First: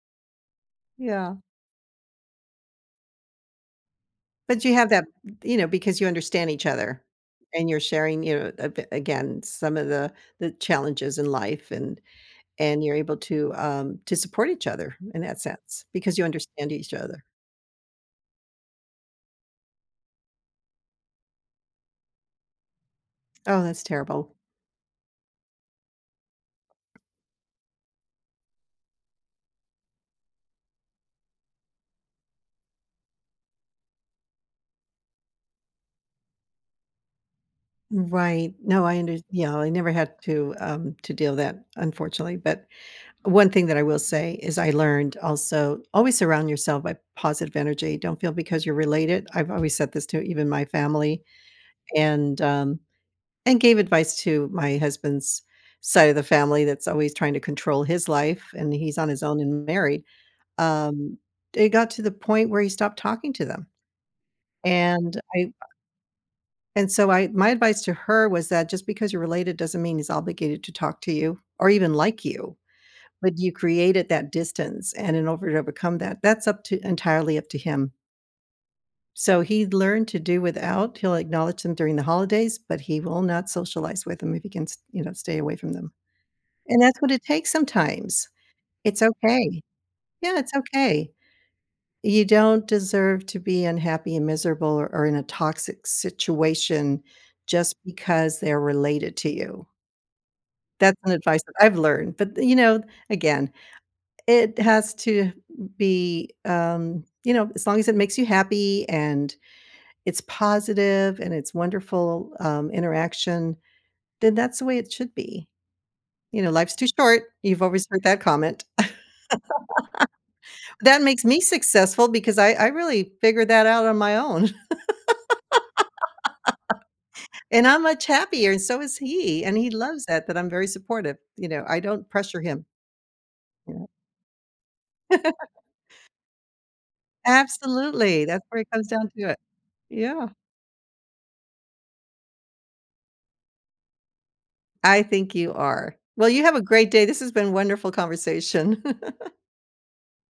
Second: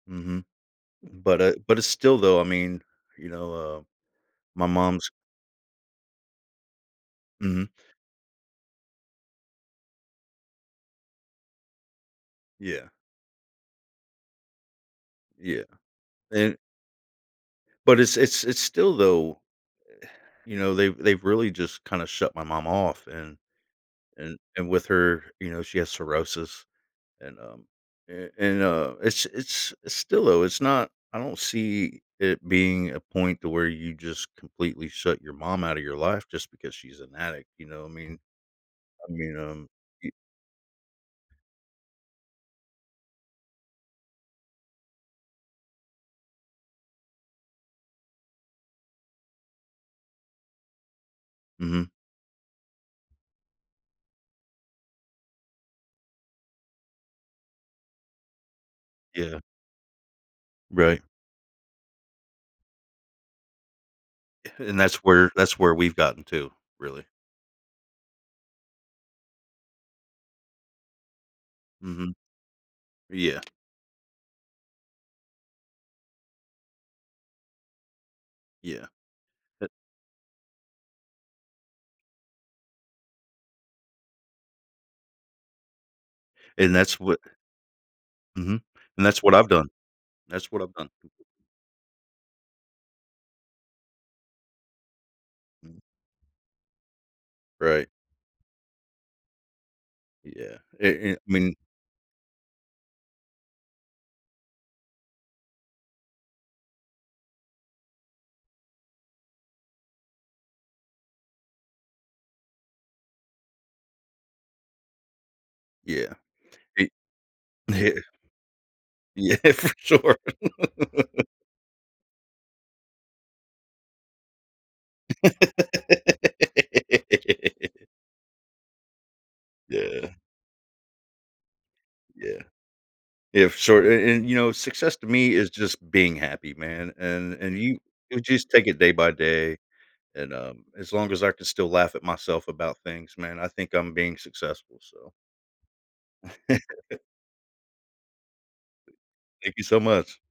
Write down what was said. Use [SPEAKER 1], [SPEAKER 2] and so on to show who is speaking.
[SPEAKER 1] Mhm.
[SPEAKER 2] Yeah.
[SPEAKER 1] But, uh but it's still, though, I mean, you know, uh,
[SPEAKER 2] But
[SPEAKER 1] my
[SPEAKER 2] you have that
[SPEAKER 1] mom's
[SPEAKER 2] th you know, because you understand each other
[SPEAKER 1] Mhm.
[SPEAKER 2] and you're sharing you're [unintelligible] again, some of the the challenges in life and and
[SPEAKER 1] Yeah.
[SPEAKER 2] you're able to, um, to support each other in that
[SPEAKER 1] Yeah.
[SPEAKER 2] sense because you
[SPEAKER 1] And
[SPEAKER 2] understand each other.
[SPEAKER 1] But it's it's it's still though, you know, they've they've really just kinda shut my mom off, and
[SPEAKER 2] Oh, that's terrible.
[SPEAKER 1] and and with her you know, she has cirrhosis, and, um, and and, uh, it's it's it's still though it's not I don't see it being a point to where you just completely shut your mom out of your life just because she's an addict, you know, I mean
[SPEAKER 2] Right, no, I
[SPEAKER 1] I
[SPEAKER 2] under
[SPEAKER 1] mean,
[SPEAKER 2] yeah, I
[SPEAKER 1] um,
[SPEAKER 2] never
[SPEAKER 1] y
[SPEAKER 2] had to, um, to deal that, unfortunately, but one thing that I will say is, I learned also, always surround yourself by positive energy, don't feel because you're related I've always said this to even my family,
[SPEAKER 1] Mhm.
[SPEAKER 2] and, um, and gave advice to my husband's side of the family that's always trying to control his life and he's on his own
[SPEAKER 1] Yeah.
[SPEAKER 2] and married,
[SPEAKER 1] Right.
[SPEAKER 2] um, it got to the point where he stopped talking to them.
[SPEAKER 1] And that's
[SPEAKER 2] And,
[SPEAKER 1] where
[SPEAKER 2] I
[SPEAKER 1] that's where we've gotten to,
[SPEAKER 2] and,
[SPEAKER 1] really.
[SPEAKER 2] so my my advice to her was that just because you're related doesn't mean he's obligated to talk to you or even
[SPEAKER 1] Mhm.
[SPEAKER 2] like you. But
[SPEAKER 1] Yeah.
[SPEAKER 2] you created that distance and in over to become that that's up to entirely up to him.
[SPEAKER 1] Yeah.
[SPEAKER 2] So, he
[SPEAKER 1] H
[SPEAKER 2] learned to do without, he'll acknowledge them during the holidays, but he will not socialize with them if he can st you know, stay away from them.
[SPEAKER 1] And
[SPEAKER 2] And
[SPEAKER 1] that's
[SPEAKER 2] that's what
[SPEAKER 1] what
[SPEAKER 2] it takes sometimes.
[SPEAKER 1] Mhm.
[SPEAKER 2] It's
[SPEAKER 1] And that's what I've
[SPEAKER 2] okay.
[SPEAKER 1] done.
[SPEAKER 2] Yeah,
[SPEAKER 1] That's
[SPEAKER 2] it's
[SPEAKER 1] what I've done.
[SPEAKER 2] okay. You don't deserve to be unhappy and miserable or or in a
[SPEAKER 1] Mm.
[SPEAKER 2] toxic situation just
[SPEAKER 1] Right.
[SPEAKER 2] because they're related to you.
[SPEAKER 1] Yeah,
[SPEAKER 2] That's
[SPEAKER 1] a
[SPEAKER 2] some
[SPEAKER 1] an
[SPEAKER 2] advice that
[SPEAKER 1] mean
[SPEAKER 2] I've learned. But th you know, again, it has to m be, um you know, as long as it makes you happy and it's positive and it's wonderful, um, interaction, then that's the way it should be.
[SPEAKER 1] Yeah.
[SPEAKER 2] You know, life's too
[SPEAKER 1] E
[SPEAKER 2] short, you've always
[SPEAKER 1] Yeah.
[SPEAKER 2] heard that comment.
[SPEAKER 1] Yeah, for sure.
[SPEAKER 2] That makes me successful because I I really figured that out on my own. And I'm much happier, and so is he, and he loves
[SPEAKER 1] Yeah.
[SPEAKER 2] that, that I'm very supportive. You know, I don't pressure
[SPEAKER 1] Yeah.
[SPEAKER 2] him.
[SPEAKER 1] Yeah, for
[SPEAKER 2] Yeah.
[SPEAKER 1] sure, and and, you know, success to me is just being happy, man, and and you you
[SPEAKER 2] Absolutely, that's
[SPEAKER 1] just
[SPEAKER 2] where
[SPEAKER 1] take
[SPEAKER 2] it
[SPEAKER 1] it
[SPEAKER 2] comes
[SPEAKER 1] day
[SPEAKER 2] down
[SPEAKER 1] by
[SPEAKER 2] to it.
[SPEAKER 1] day,
[SPEAKER 2] Yeah.
[SPEAKER 1] and, um, as long as I can still laugh at myself about things, man, I think I'm being successful,
[SPEAKER 2] I
[SPEAKER 1] so
[SPEAKER 2] think you are. Well, you have a great day, this has been wonderful conversation.
[SPEAKER 1] Thank you so much.